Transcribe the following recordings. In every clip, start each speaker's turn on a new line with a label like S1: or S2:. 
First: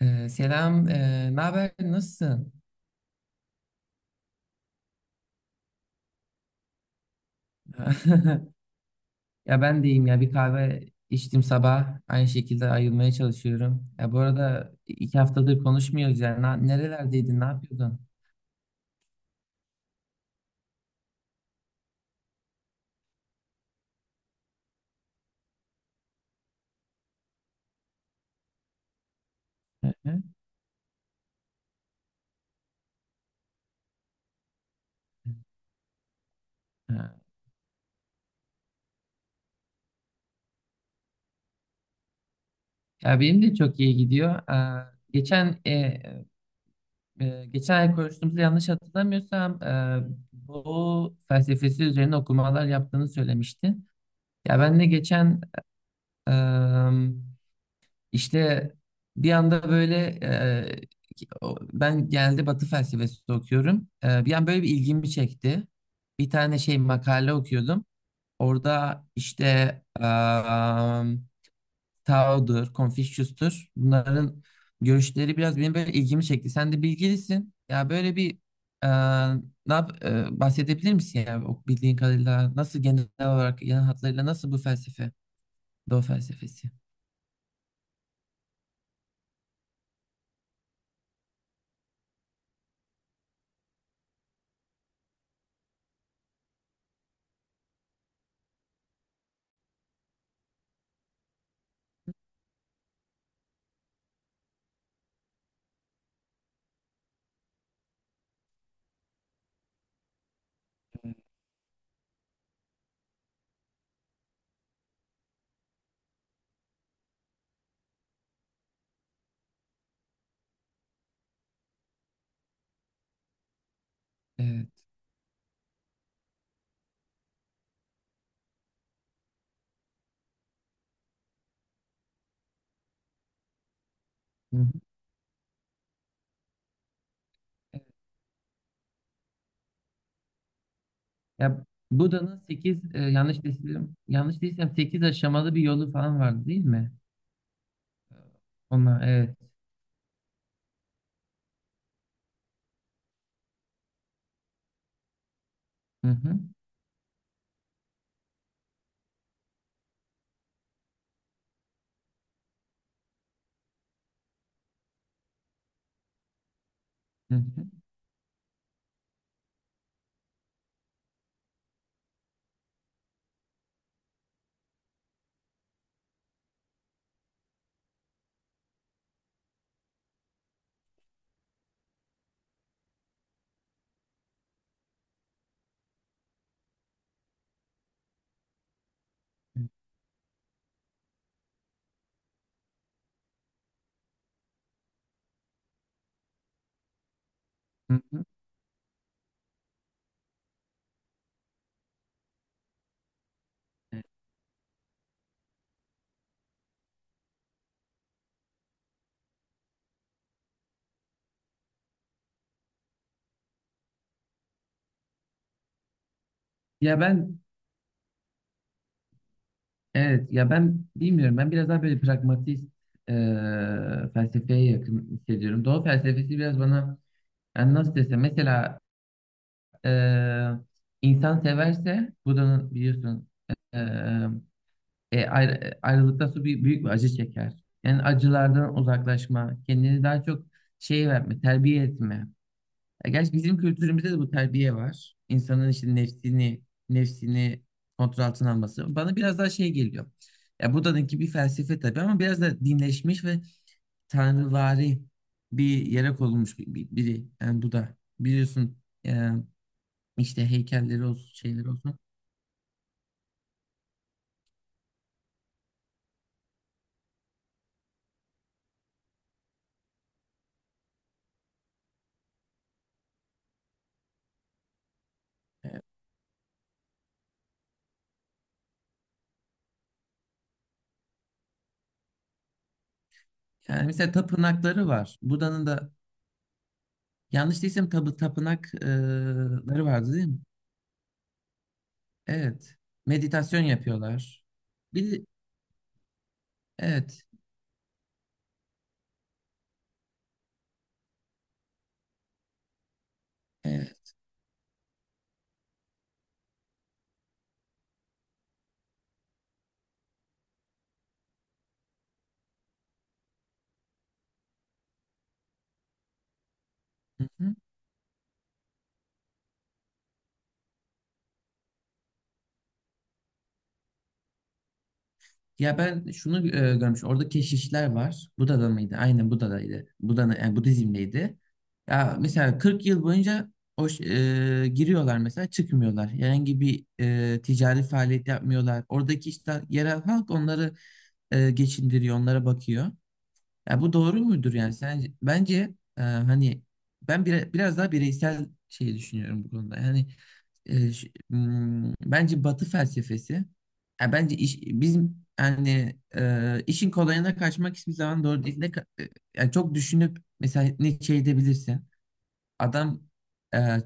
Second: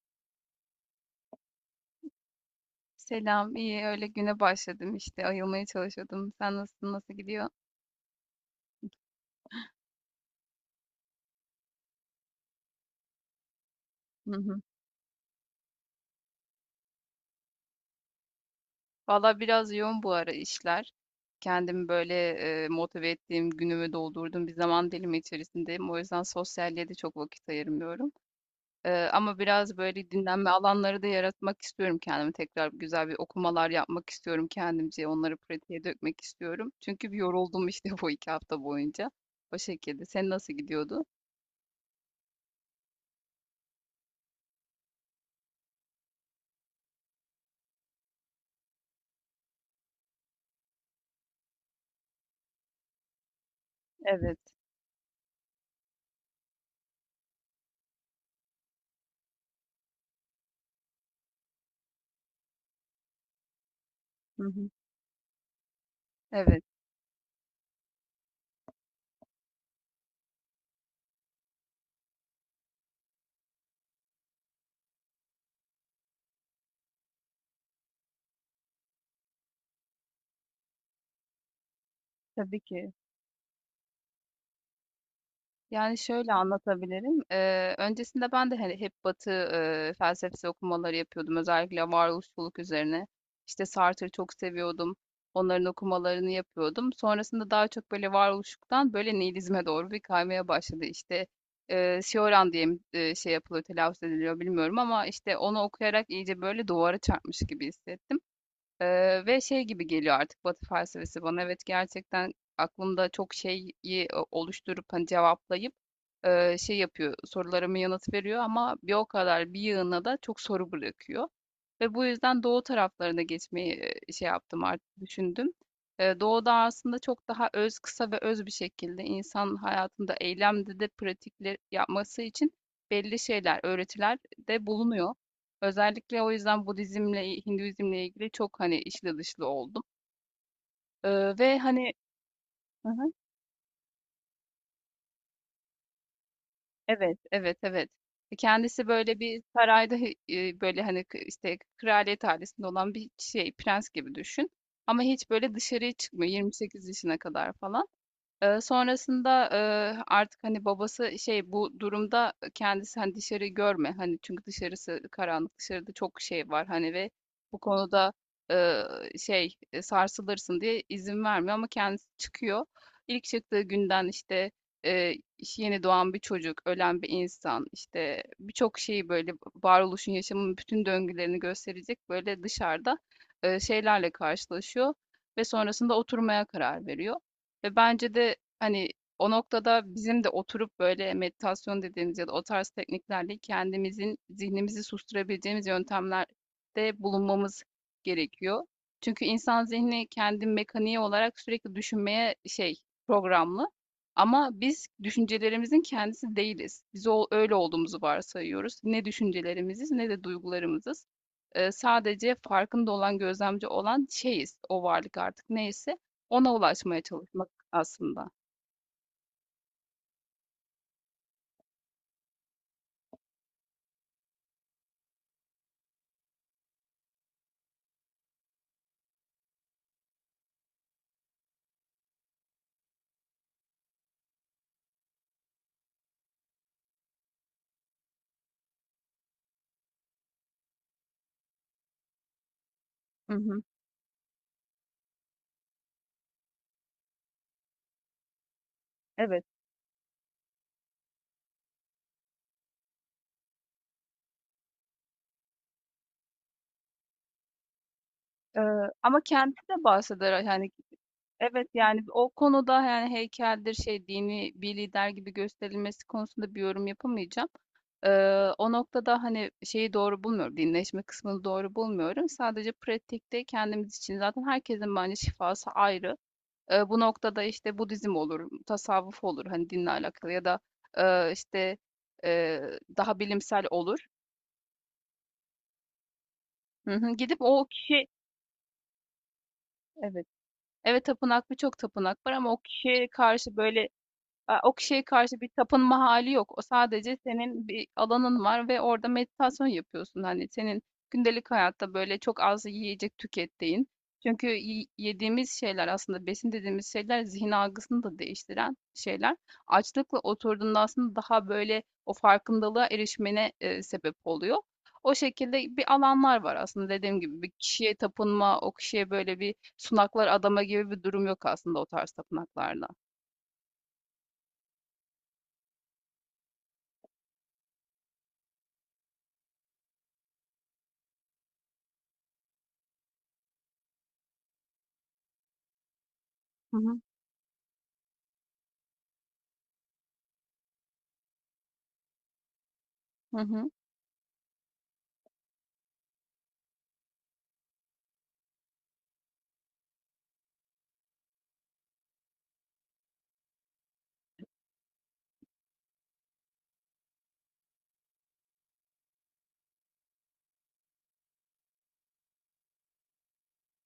S1: Ne haber? Nasılsın?
S2: Selam, iyi. Öyle güne başladım işte. Ayılmaya çalışıyordum. Sen nasılsın? Nasıl gidiyor?
S1: Ya ben deyim ya bir kahve içtim sabah. Aynı şekilde ayılmaya çalışıyorum. Ya bu
S2: Hı hı.
S1: arada iki haftadır konuşmuyoruz yani. Nerelerdeydin? Ne yapıyordun?
S2: Valla biraz yoğun bu ara işler. Kendimi böyle motive ettiğim günümü doldurdum. Bir zaman dilimi içerisindeyim. O yüzden sosyalliğe de çok vakit ayırmıyorum. Ama biraz
S1: Hı
S2: böyle
S1: hı.
S2: dinlenme alanları da yaratmak istiyorum kendime. Tekrar güzel bir okumalar yapmak istiyorum kendimce. Onları pratiğe dökmek istiyorum. Çünkü
S1: Ha.
S2: bir yoruldum işte bu 2 hafta boyunca. O şekilde. Sen nasıl gidiyordu?
S1: Ya benim de çok iyi gidiyor. Aa, geçen e, e, Geçen ay konuştuğumuzda yanlış hatırlamıyorsam, bu felsefesi üzerine okumalar yaptığını söylemiştin.
S2: Evet.
S1: Ya ben de geçen İşte bir anda böyle, e, ben genelde Batı felsefesi okuyorum. E, bir
S2: Hı
S1: an böyle bir
S2: hı.
S1: ilgimi çekti. Bir tane
S2: Evet.
S1: şey makale okuyordum. Orada işte em, Tao'dur, Confucius'tur. Bunların görüşleri biraz benim böyle ilgimi çekti. Sen de bilgilisin. Ya böyle bir, e, bahsedebilir misin ya, o bildiğin kadarıyla
S2: Tabii
S1: nasıl,
S2: ki.
S1: genel olarak, genel hatlarıyla nasıl bu felsefe,
S2: Yani
S1: Doğu
S2: şöyle
S1: felsefesi?
S2: anlatabilirim. Öncesinde ben de hani hep Batı felsefesi okumaları yapıyordum. Özellikle varoluşçuluk üzerine. İşte Sartre'ı çok seviyordum. Onların okumalarını yapıyordum. Sonrasında daha çok böyle varoluşluktan böyle nihilizme doğru bir kaymaya başladı. İşte Cioran diye mi, şey yapılıyor, telaffuz ediliyor bilmiyorum ama işte onu okuyarak iyice böyle duvara çarpmış gibi hissettim. Ve şey gibi geliyor artık Batı felsefesi bana. Evet, gerçekten aklımda çok şeyi oluşturup hani cevaplayıp şey yapıyor, sorularımı yanıt veriyor ama bir o kadar bir yığına da çok soru bırakıyor. Ve bu yüzden doğu taraflarına geçmeyi şey yaptım,
S1: Evet.
S2: artık düşündüm. Doğuda aslında çok daha öz, kısa ve öz bir şekilde insan hayatında eylemde de pratikler yapması için belli şeyler, öğretiler
S1: Hı
S2: de
S1: hı.
S2: bulunuyor. Özellikle o yüzden Budizmle, Hinduizmle ilgili çok hani içli dışlı oldum. E, Ve
S1: Ya
S2: hani
S1: Buda'nın 8, yanlış değilsem 8 aşamalı bir yolu falan vardı değil mi?
S2: evet, evet, evet. Kendisi
S1: Onlar
S2: böyle
S1: evet.
S2: bir sarayda böyle hani işte kraliyet ailesinde olan bir şey, prens gibi düşün. Ama hiç böyle dışarıya
S1: Hı
S2: çıkmıyor
S1: hı,
S2: 28 yaşına kadar falan. Sonrasında, artık, hani, babası şey bu durumda kendisi, hani, dışarı görme, hani, çünkü dışarısı karanlık, dışarıda çok şey var, hani, ve
S1: hı
S2: bu
S1: hı,
S2: konuda, eee, şey, sarsılırsın diye izin vermiyor ama kendisi çıkıyor. İlk çıktığı günden, işte, işte, yeni doğan bir çocuk, ölen bir insan, işte, birçok şeyi, böyle, varoluşun, yaşamın bütün döngülerini gösterecek, böyle, dışarıda, şeylerle karşılaşıyor ve sonrasında oturmaya karar veriyor. Ve bence de hani o noktada bizim de oturup böyle meditasyon dediğimiz ya da o tarz tekniklerle kendimizin zihnimizi susturabileceğimiz yöntemlerde bulunmamız
S1: hı hı.
S2: gerekiyor. Çünkü insan zihni kendi mekaniği olarak sürekli düşünmeye şey programlı. Ama biz düşüncelerimizin kendisi değiliz. Biz o, öyle olduğumuzu varsayıyoruz. Ne düşüncelerimiziz ne de duygularımızız. Sadece farkında olan, gözlemci olan şeyiz, o varlık artık neyse ona
S1: Ya
S2: ulaşmaya
S1: ben
S2: çalışmak aslında.
S1: evet ya ben bilmiyorum, ben biraz daha böyle pragmatist e, felsefeye yakın hissediyorum. Doğu felsefesi biraz bana, yani nasıl desem, mesela, e, insan severse Buda'nın biliyorsun, e, ayrılıktan sonra bir, büyük bir acı çeker. Yani acılardan uzaklaşma, kendini daha çok şey verme, terbiye etme. Ya gerçi
S2: Hı
S1: bizim
S2: hı.
S1: kültürümüzde de bu terbiye var. İnsanın işte nefsini kontrol altına alması. Bana biraz
S2: Evet.
S1: daha şey geliyor. Ya Buda'nınki bir felsefe tabii, ama biraz da dinleşmiş ve tanrıvari bir yere konulmuş bir, bir- biri. Yani Buda. Biliyorsun,
S2: Eee, Ama
S1: e,
S2: kendisi de bahseder,
S1: işte
S2: yani.
S1: heykelleri olsun,
S2: Evet,
S1: şeyleri olsun.
S2: yani o konuda, yani heykeldir şey, dini bir lider gibi gösterilmesi konusunda bir yorum yapamayacağım. Ee, O noktada hani şeyi doğru bulmuyorum. Dinleşme kısmını doğru bulmuyorum. Sadece pratikte kendimiz için zaten herkesin bence şifası ayrı. Bu noktada işte Budizm olur, tasavvuf olur, hani dinle alakalı ya da işte e, daha bilimsel
S1: Yani
S2: olur.
S1: mesela tapınakları var. Buda'nın da,
S2: Hı hı. Gidip
S1: yanlış
S2: o
S1: değilsem,
S2: kişi
S1: tapınakları vardı
S2: evet.
S1: değil mi?
S2: Evet, tapınak, birçok tapınak var ama o
S1: Evet.
S2: kişiye karşı
S1: Meditasyon
S2: böyle
S1: yapıyorlar.
S2: o kişiye
S1: Bir,
S2: karşı bir tapınma hali yok. O sadece
S1: evet.
S2: senin bir alanın var ve orada meditasyon yapıyorsun. Hani senin gündelik hayatta böyle çok az yiyecek tükettiğin.
S1: Evet.
S2: Çünkü yediğimiz şeyler, aslında besin dediğimiz şeyler zihin algısını da değiştiren şeyler. Açlıkla oturduğunda aslında daha böyle o farkındalığa erişmene sebep oluyor. O şekilde bir alanlar var, aslında dediğim gibi bir
S1: Hı-hı.
S2: kişiye tapınma, o kişiye böyle bir sunaklar adama gibi bir durum yok aslında o tarz tapınaklarda.
S1: Ya ben şunu görmüş. Orada keşişler var. Buda'da mıydı? Aynen Buda'daydı. Buda'nın yani Budizm'deydi. Ya mesela 40 yıl boyunca o ş- giriyorlar mesela, çıkmıyorlar. Herhangi
S2: Hı
S1: bir
S2: hı.
S1: ticari faaliyet yapmıyorlar. Oradaki işte yerel halk onları geçindiriyor, onlara bakıyor.
S2: Hı hı.
S1: Ya bu doğru mudur yani sence? Bence, hani, ben biraz daha bireysel şeyi düşünüyorum bu konuda. Yani, bence Batı felsefesi, ya bence bizim yani, işin kolayına kaçmak hiçbir zaman doğru değil. Yani çok düşünüp mesela ne şey edebilirsin. Adam e,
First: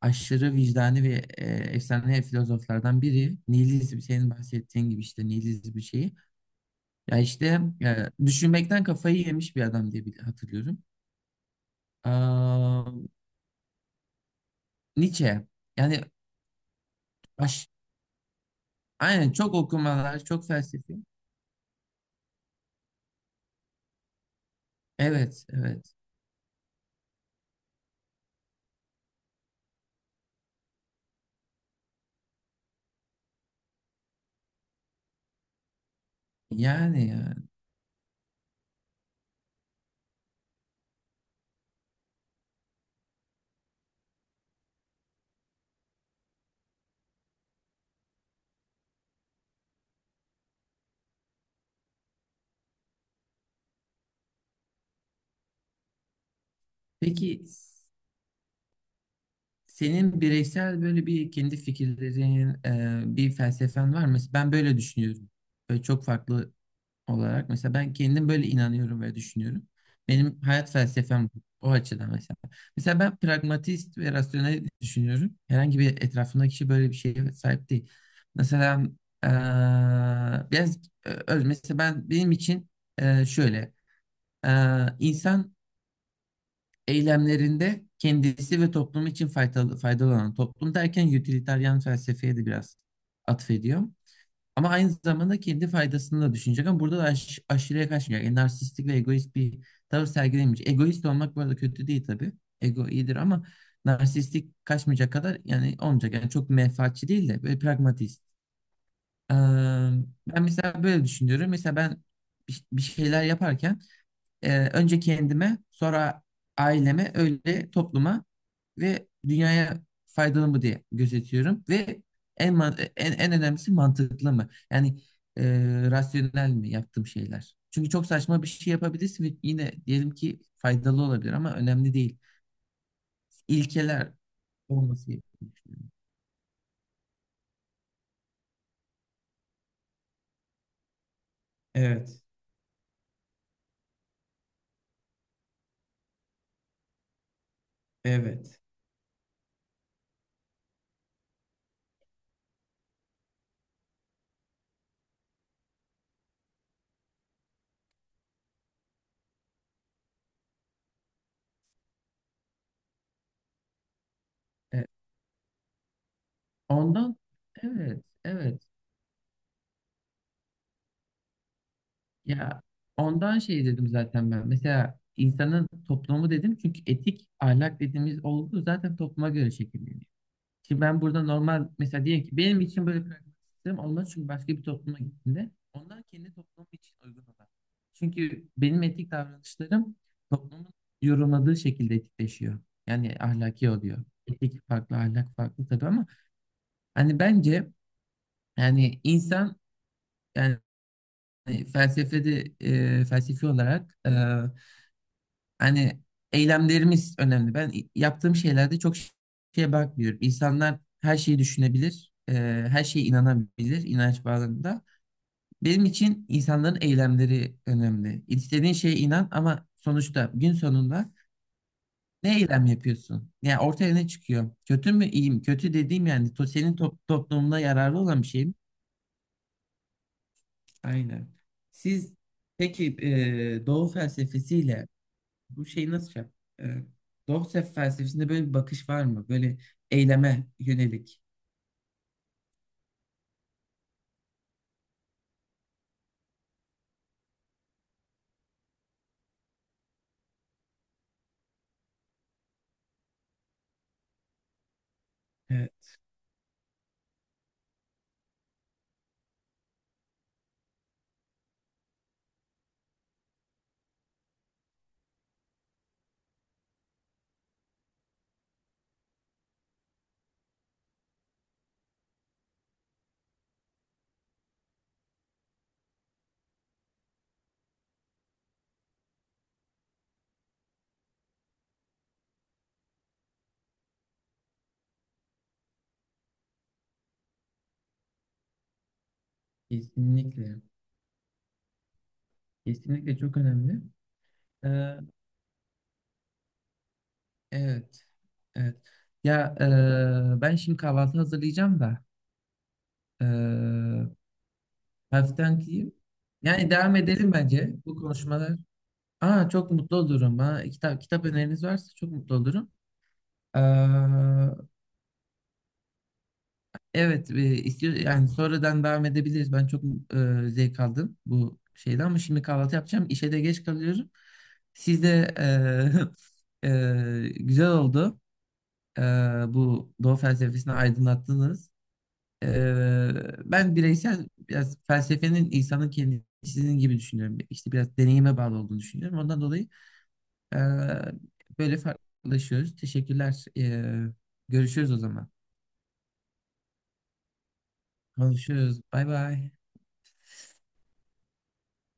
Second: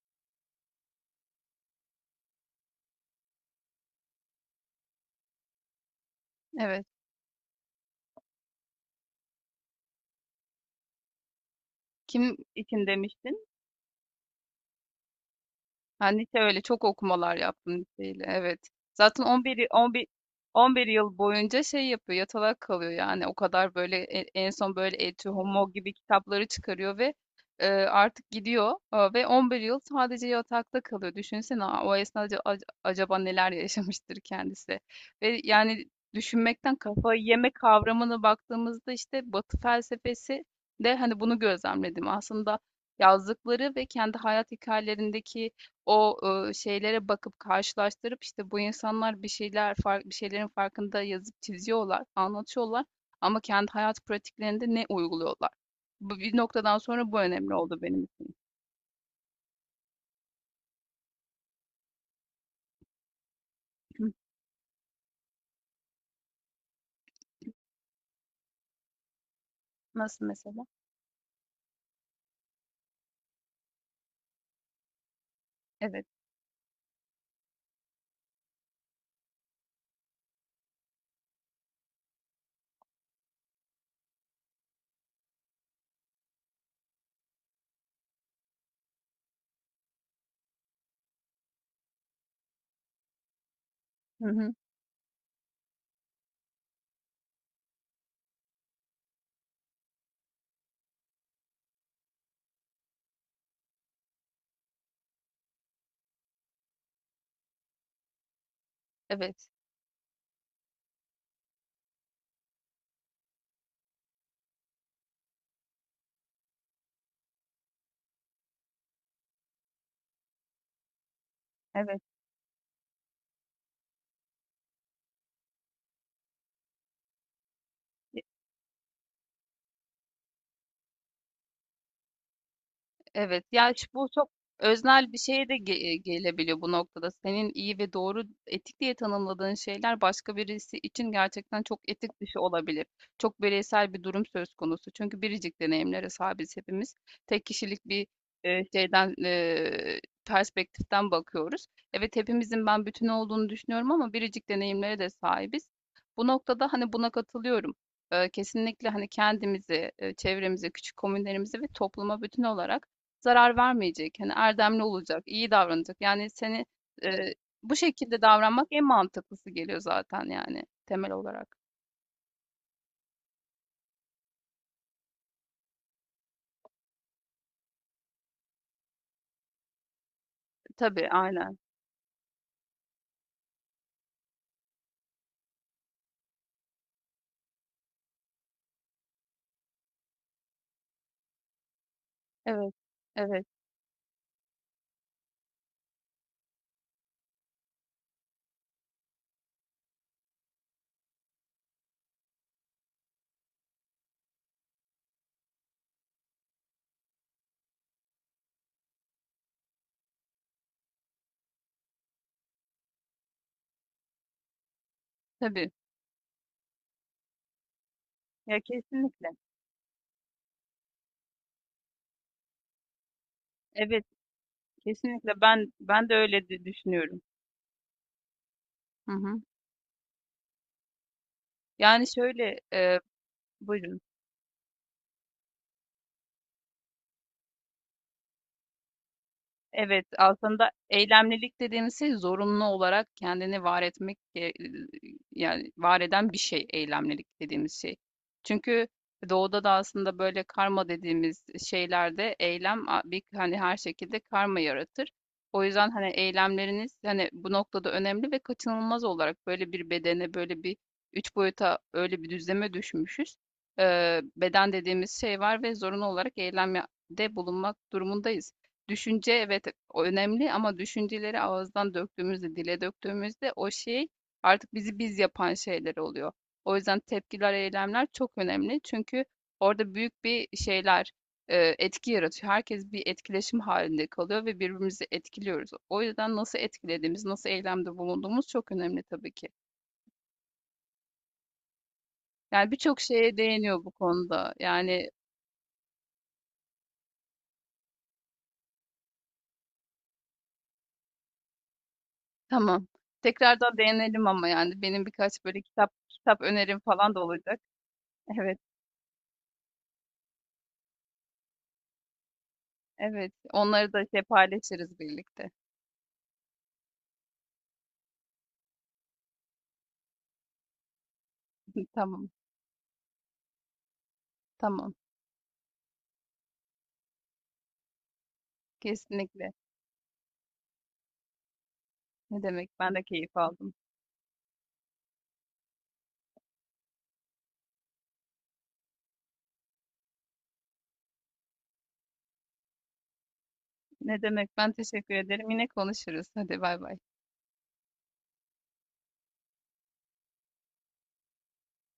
S1: aşırı vicdani ve efsane filozoflardan biri. Nihilizm, senin bahsettiğin gibi işte, nihilizm bir şeyi.
S2: Evet.
S1: Ya işte, düşünmekten kafayı yemiş bir adam diye hatırlıyorum.
S2: Kim
S1: Aa,
S2: için demiştin?
S1: Nietzsche. Yani
S2: Ben lise öyle çok okumalar
S1: aş-
S2: yaptım liseyle. Evet. Zaten
S1: aynen, çok
S2: 11 y-
S1: okumalar, çok
S2: 11 11
S1: felsefi.
S2: yıl boyunca şey yapıyor, yatalak kalıyor yani. O kadar böyle en son böyle Etü
S1: Evet,
S2: Homo gibi
S1: evet.
S2: kitapları çıkarıyor ve artık gidiyor, ve 11 yıl sadece yatakta kalıyor. Düşünsene o esnada acaba neler yaşamıştır kendisi. Ve yani düşünmekten
S1: Yani
S2: kafayı
S1: ya.
S2: yeme kavramına baktığımızda işte Batı felsefesi de hani bunu gözlemledim. Aslında yazdıkları ve kendi hayat hikayelerindeki o şeylere bakıp karşılaştırıp, işte, bu insanlar bir şeyler fark, bir şeylerin farkında yazıp çiziyorlar, anlatıyorlar ama kendi hayat pratiklerinde ne uyguluyorlar? Bu bir noktadan sonra bu
S1: Peki
S2: önemli oldu
S1: s-
S2: benim için.
S1: senin bireysel böyle bir kendi fikirlerin, bir felsefen var
S2: Hı.
S1: mı? Mesela ben böyle düşünüyorum. Böyle çok farklı olarak. Mesela ben kendim böyle inanıyorum ve düşünüyorum.
S2: Nasıl
S1: Benim
S2: mesela?
S1: hayat felsefem bu, o açıdan mesela. Mesela ben pragmatist ve rasyonel düşünüyorum. Herhangi bir
S2: Evet.
S1: etrafındaki kişi böyle bir şeye sahip değil. Mesela biraz, mesela ben, benim için, şöyle, insan eylemlerinde kendisi ve toplum için faydalı olan, toplum derken utilitarian felsefeye de biraz atfediyor.
S2: Hı hı.
S1: Ama aynı zamanda kendi faydasını da düşünecek, ama burada da aşırıya kaçmayacak. Yani narsistik ve egoist bir tavır sergilemeyecek. Egoist olmak bu arada kötü değil tabii. Ego iyidir, ama narsistik kaçmayacak kadar yani olmayacak. Yani çok menfaatçi değil de böyle pragmatist. Ee,
S2: Evet.
S1: Ben mesela böyle düşünüyorum. Mesela ben bir şeyler yaparken, önce kendime, sonra aileme, öyle topluma ve dünyaya faydalı mı diye gözetiyorum ve
S2: Evet.
S1: en önemlisi, mantıklı mı? Yani, e, rasyonel mi yaptığım şeyler? Çünkü çok saçma bir şey yapabilirsin ve yine, diyelim ki, faydalı olabilir ama önemli değil.
S2: Evet, ya bu
S1: İlkeler
S2: çok
S1: olması
S2: öznel bir şeye
S1: gerekiyor.
S2: de gelebiliyor bu noktada. Senin iyi ve doğru, etik diye tanımladığın şeyler başka birisi için gerçekten çok etik
S1: Evet,
S2: dışı olabilir. Çok bireysel bir durum söz konusu. Çünkü biricik deneyimlere sahibiz hepimiz. Tek kişilik bir
S1: evet.
S2: şeyden perspektiften bakıyoruz. Evet, hepimizin ben bütün olduğunu düşünüyorum ama biricik deneyimlere de sahibiz. Bu noktada hani buna katılıyorum. Kesinlikle hani kendimizi, çevremizi, küçük komünlerimizi ve topluma bütün olarak zarar vermeyecek, hani erdemli
S1: E,
S2: olacak, iyi davranacak. Yani seni
S1: Ondan,
S2: eee, bu
S1: evet,
S2: şekilde
S1: evet.
S2: davranmak en mantıklısı geliyor zaten yani temel olarak.
S1: Ya ondan şey dedim zaten ben. Mesela insanın toplumu dedim, çünkü etik ahlak dediğimiz olgu zaten topluma göre şekilleniyor. Şimdi ben
S2: Tabii,
S1: burada
S2: aynen.
S1: normal, mesela diyelim ki, benim için böyle pragmatik sistem olmaz, çünkü başka bir topluma gittiğinde onlar kendi toplumu için uygun olan. Çünkü benim etik davranışlarım toplumun yorumladığı şekilde etikleşiyor.
S2: Evet,
S1: Yani
S2: evet,
S1: ahlaki oluyor. Etik farklı, ahlak farklı tabii, ama hani bence, yani insan, yani felsefede, felsefi olarak, hani eylemlerimiz önemli. Ben yaptığım şeylerde çok şeye bakmıyorum. İnsanlar her şeyi düşünebilir, her şeye inanabilir, inanç bağlamında.
S2: tabii.
S1: Benim için insanların eylemleri önemli.
S2: Ya,
S1: İstediğin şeye
S2: kesinlikle.
S1: inan, ama sonuçta gün sonunda ne eylem yapıyorsun? Yani ortaya
S2: Evet,
S1: ne çıkıyor? Kötü mü, iyi
S2: kesinlikle
S1: mi?
S2: ben
S1: Kötü dediğim,
S2: ben de
S1: yani,
S2: öyle
S1: senin
S2: düşünüyorum.
S1: toplumuna yararlı olan bir şey mi?
S2: Hı hı.
S1: Aynen.
S2: Yani
S1: Siz
S2: şöyle,
S1: peki, Doğu
S2: buyurun.
S1: felsefesiyle bu şeyi nasıl şey yap? E, Dostoyev felsefesinde böyle bir bakış var mı? Böyle
S2: Evet,
S1: eyleme
S2: aslında
S1: yönelik.
S2: eylemlilik dediğimiz şey zorunlu olarak kendini var etmek yani var eden bir şey eylemlilik dediğimiz şey. Çünkü doğuda da aslında böyle karma dediğimiz şeylerde eylem bir hani her şekilde karma yaratır. O yüzden
S1: Evet,
S2: hani eylemleriniz hani bu noktada önemli ve kaçınılmaz olarak böyle bir bedene, böyle bir 3 boyuta, öyle bir düzleme düşmüşüz. Beden dediğimiz şey var ve zorunlu olarak eylemde bulunmak durumundayız. Düşünce, evet, önemli ama düşünceleri ağızdan döktüğümüzde, dile döktüğümüzde o şey artık bizi biz yapan şeyler oluyor. O yüzden tepkiler, eylemler çok önemli. Çünkü orada büyük bir şeyler etki yaratıyor. Herkes bir etkileşim halinde kalıyor ve birbirimizi etkiliyoruz. O yüzden nasıl etkilediğimiz, nasıl eylemde bulunduğumuz çok önemli tabii ki.
S1: kesinlikle.
S2: Yani birçok
S1: Kesinlikle
S2: şeye
S1: çok önemli.
S2: değiniyor bu konuda.
S1: E,
S2: Yani,
S1: evet. Evet. Ya, ben şimdi kahvaltı hazırlayacağım da,
S2: tamam.
S1: e,
S2: Tekrardan değinelim ama yani benim birkaç böyle
S1: hafiften
S2: kitap
S1: kıyım.
S2: kitap
S1: Yani
S2: önerim
S1: devam
S2: falan da
S1: edelim
S2: olacak.
S1: bence bu konuşmalar.
S2: Evet.
S1: Çok mutlu olurum. Ha, kitap, kitap öneriniz varsa çok mutlu olurum.
S2: Evet,
S1: Ee,
S2: onları da şey paylaşırız birlikte.
S1: Evet, istiyor yani sonradan devam edebiliriz. Ben çok zevk aldım bu şeyden, ama
S2: Tamam,
S1: şimdi kahvaltı yapacağım. İşe de geç kalıyorum.
S2: tamam.
S1: Siz de güzel oldu. E,
S2: Kesinlikle.
S1: Bu Doğu felsefesini aydınlattınız.
S2: Ne
S1: E,
S2: demek? Ben de keyif aldım.
S1: Ben bireysel biraz felsefenin insanın kendisi gibi düşünüyorum. İşte biraz deneyime bağlı olduğunu düşünüyorum. Ondan dolayı, e, böyle farklılaşıyoruz. Teşekkürler.
S2: Ne demek? Ben
S1: Görüşürüz o
S2: teşekkür
S1: zaman.
S2: ederim. Yine konuşuruz. Hadi, bay bay.
S1: Konuşuyoruz. Bay bay.